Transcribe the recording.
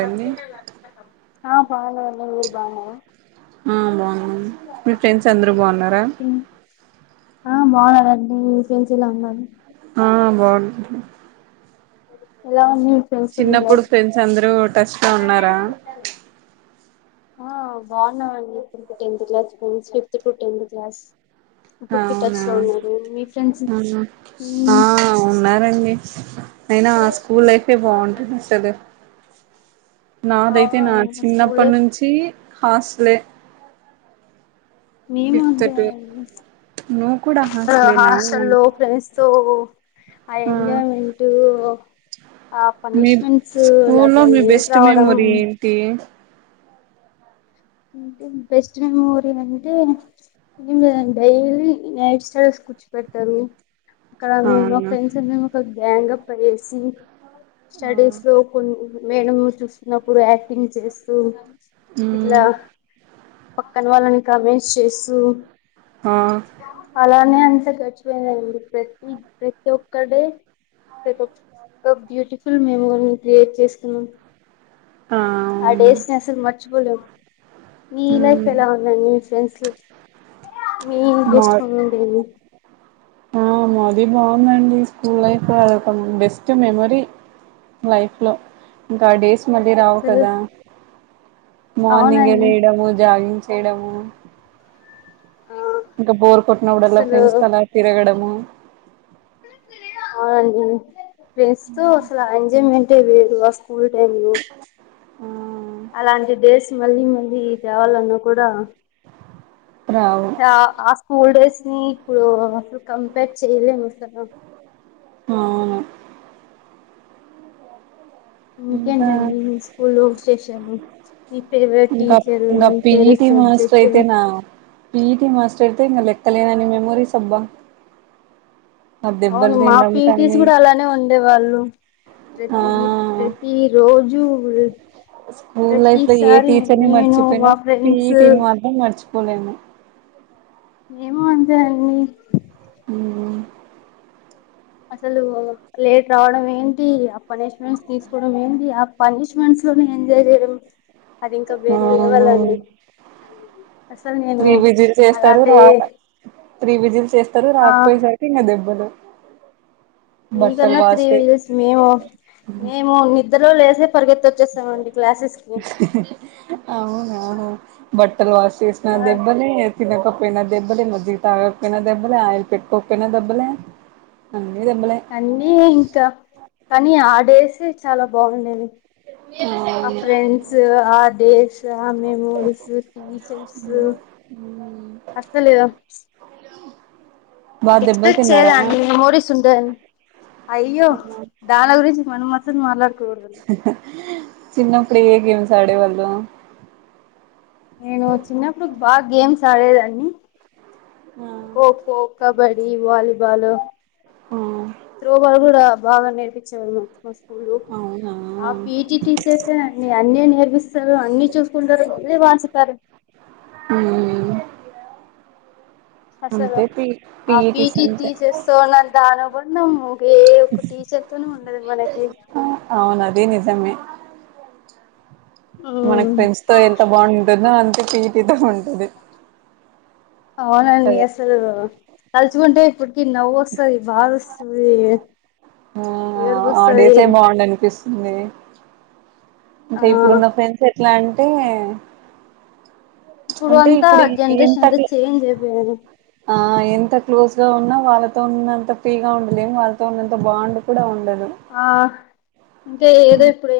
అండి ఆ బానే ఉన్న మీరు బాగున్నారా. ఆ బాగున్నాము మీ ఫ్రెండ్స్ అందరు బాగున్నారా. ఆ బాగున్నారండి మీ ఫ్రెండ్స్ ఎలా ఉన్నారు. ఆ బాగున్నము. ఎలా ఉంది మీ ఫ్రెండ్స్ తో మీ లైఫ్. ఫ్రెండ్స్ అందరూ టచ్ లో ఉన్నారా ఆ బాగున్న మండి. [unintelligible] ఫిఫ్త్ టూ టెన్ క్లాస్ ఇప్పటికి అవున టచ్ లో ఉన్నారు మీ ఫ్రెండ్స్ ఆ ఉన్నారండి. అయినా స్కూల్ లైఫే బాగుంటుంది అసలు నాదైతే నా అవునండి స్కూల్ చిన్నప్పటి లైఫ్ నుంచి హాస్లే మేము అంతే టు నువ్వు కూడా ఆ హాస్టలేనా హాస్టల్లో ఫ్రెండ్స్ తో అ ఆ ఎంజయమెంట్. ఆ మీ పనిష్మెంట్స్ స్కూల్లో అట్లా మీ లేట్ బెస్ట్ రావడం. మెమొరీ ఏంటి బెస్ట్ మెమోరి అంటే డైలీ నైట్ స్టడీ. కూర్చుపెడతాము. అక్కడ మేము ఒక అవునా మేము ఒక గ్యాంగ్ అప్ ఆయేసి. ఆ స్టడీస్ లో కొ మేడం చూస్తున్నప్పుడు యాక్టింగ్ చేస్తూ ఉమ్ ఇట్లా పక్కన వాళ్ళని కామెంట్స్ చేస్తూ, ఆ అలానే అ గడిచిపోయిందండి. ప్రతి ఒక్క డే బ్యూటిఫుల్ మెమోరీని క్రియేట్ చేసుకున్నాం. ఆ డేస్ ని అసలు మర్చిపోలేము మీ లైఫ్ హ్మ్ ఎలా ఉందండి. మీ ఫ్రెండ్స్ లో మీ మా బెస్ట్ పం ఉండేది. ఆ మాది బాగుందండి స్కూల్ లైఫ్ అదొ బెస్ట్ మెమరీ లైఫ్ లో ఇంకా ఆ డేస్ మళ్లీ రావు అసలు కదా మార్నింగ్ ఎ అవునండి లేడము జాగి గ్ చేయడం. ఆ ఇంకా బోర్ కొట్టినప్పుడల్లా అసలు ఫ్రెండ్స్ అలా తిరగడము. అవునండి. ఫ్రెండ్స్ తో అసలు ఎంజాయ్మెంట్ వేరు ఆ స్కూల్ టైమ్ లో ఆ! అలాంటి డేస్ మళ్ళీ మళ్ళీ రావాలన్నా కూడా రావు ఆ స్కూల్ డేస్ ని ఇప్పుడు అసలు కంపేర్ చేయలేము అసలు. అవును ఇంకా ఇంకేంటండి మీ స్కూల్లో విశేషాలు. మీ ఫేవరెట్ ఇంకా టీచరు ఇంకా మీ ఫేవరెట్ సబ్జెక్ట్. పిటి మాస్టర్ లెక్కలేనన్నీ మెమోరీస్ అబ్బా. ఆ దెబ్బలు అవును మా తినడం పీటీస్ కానీ కూడా అలానే ఉండే వాళ్ళు ప్రతిది. ఆ ఈ రోజు స్కూల్ లైఫ్ లో ఏ ప్రతిసారి టీచర్ ని నేను మర్చిపోయినా మా ఫ్రెండ్స్ పీటీని మాత్రం మర్చిపో లేము. ఏమో అందరని మ్మ్ అసలు లేట్ రావడం ఏంటి ఆ పనిష్మెంట్స్ తీసుకోవడం ఏంటి ఆ పనిష్ మస్ లోనే ఎంజాయ్ చేయడం అది ఇంకా వేరే అవును లెవాలని అసలు నేను అలాంటి ప్రీ విజులు చేస్తారు ఆ రాకపోయేసారికి ఇంకా దెబ్బలు బట్టలు మీకన్నా త్రీ వాష్ చే వీల్స్ మేము మేము నిద్రలో లేసే వచ్చేాండిలా అవునుహ బట్టలు వాసస్తునా ఆ దెబ్బని తినకప్పు క్కనా దబ్బలే మీకి తాగక్కనా దబ్బలే ఆయ పిట్ట ఒకక్కనా దబ్బలే కాన్న ఇంకా కానీ ఆ డేస్ చాలా బాగుండేది ఆ అవును ఫ్రెండ్స్ ఆ డేస్ ఆ మెమోరీస్ టీచర్స్ అసలు బా ఇంత దెబ్బలు తిన్నారా చేేదా నిను మోడి సున్ అయ్యో దాన గురించి మనుమ స మళ్ళగ చిన్న పడ ఏ గ సాడే వాళు నేను చిన్నప్పుడు బాగా గేమ్స్ ఆడేదాన్ని ఖోఖో కబడ్డీ వాలీబాల్ ఆ త్రోబాల్ కూడా బాగా నేర్పించేవారు స్కూల్ అవునా ఆ పిటి టీచర్ అన్న నేర్పిస్త అన్ని చూసుకుంటారు ఎళ్ళే వాంచుతారు మ్మ్ అసలు అంతే పి ఆ పిఈటిస్ పీటి అంతే తీసస్తస్తున్న దానుబ అన్నా ఏ ఒ టీచర్ తోనే ఉండదు మనకి ఆ, అవును అది నిజమే మనకి ఉమ్ ఫ్రెండ్స్ తో ఎంత బాగుంటుందో అంతే పీటీతో ఉంటుది అవునండి అసలు తలుచుకుంటే ఇప్పటికి నవ్వుొస్తుంది బాగా వస్తుంది ఆ ఏడు ఆ బసయి డేసే బాగుండు అనిపిస్తుంది ఇంకా ఇప్పుడున్న ఫ్రెండ్స్ ఎట్లా అంటే అంటే అంతా ఇప్పుడు జనరేషన్ ఎంత అంతా చేంజ్ అయిపోయారు ఆ ఎంత క్లోజ్ గా ఉన్నా వాళ్ళతో ఉన్నంత ఫీగా ఉండదుం వాళ్ళతో ఉన్నంత బాండ్ కూడా ఉండదు ఆ ఇంకాే ఏదో ఇప్పుడ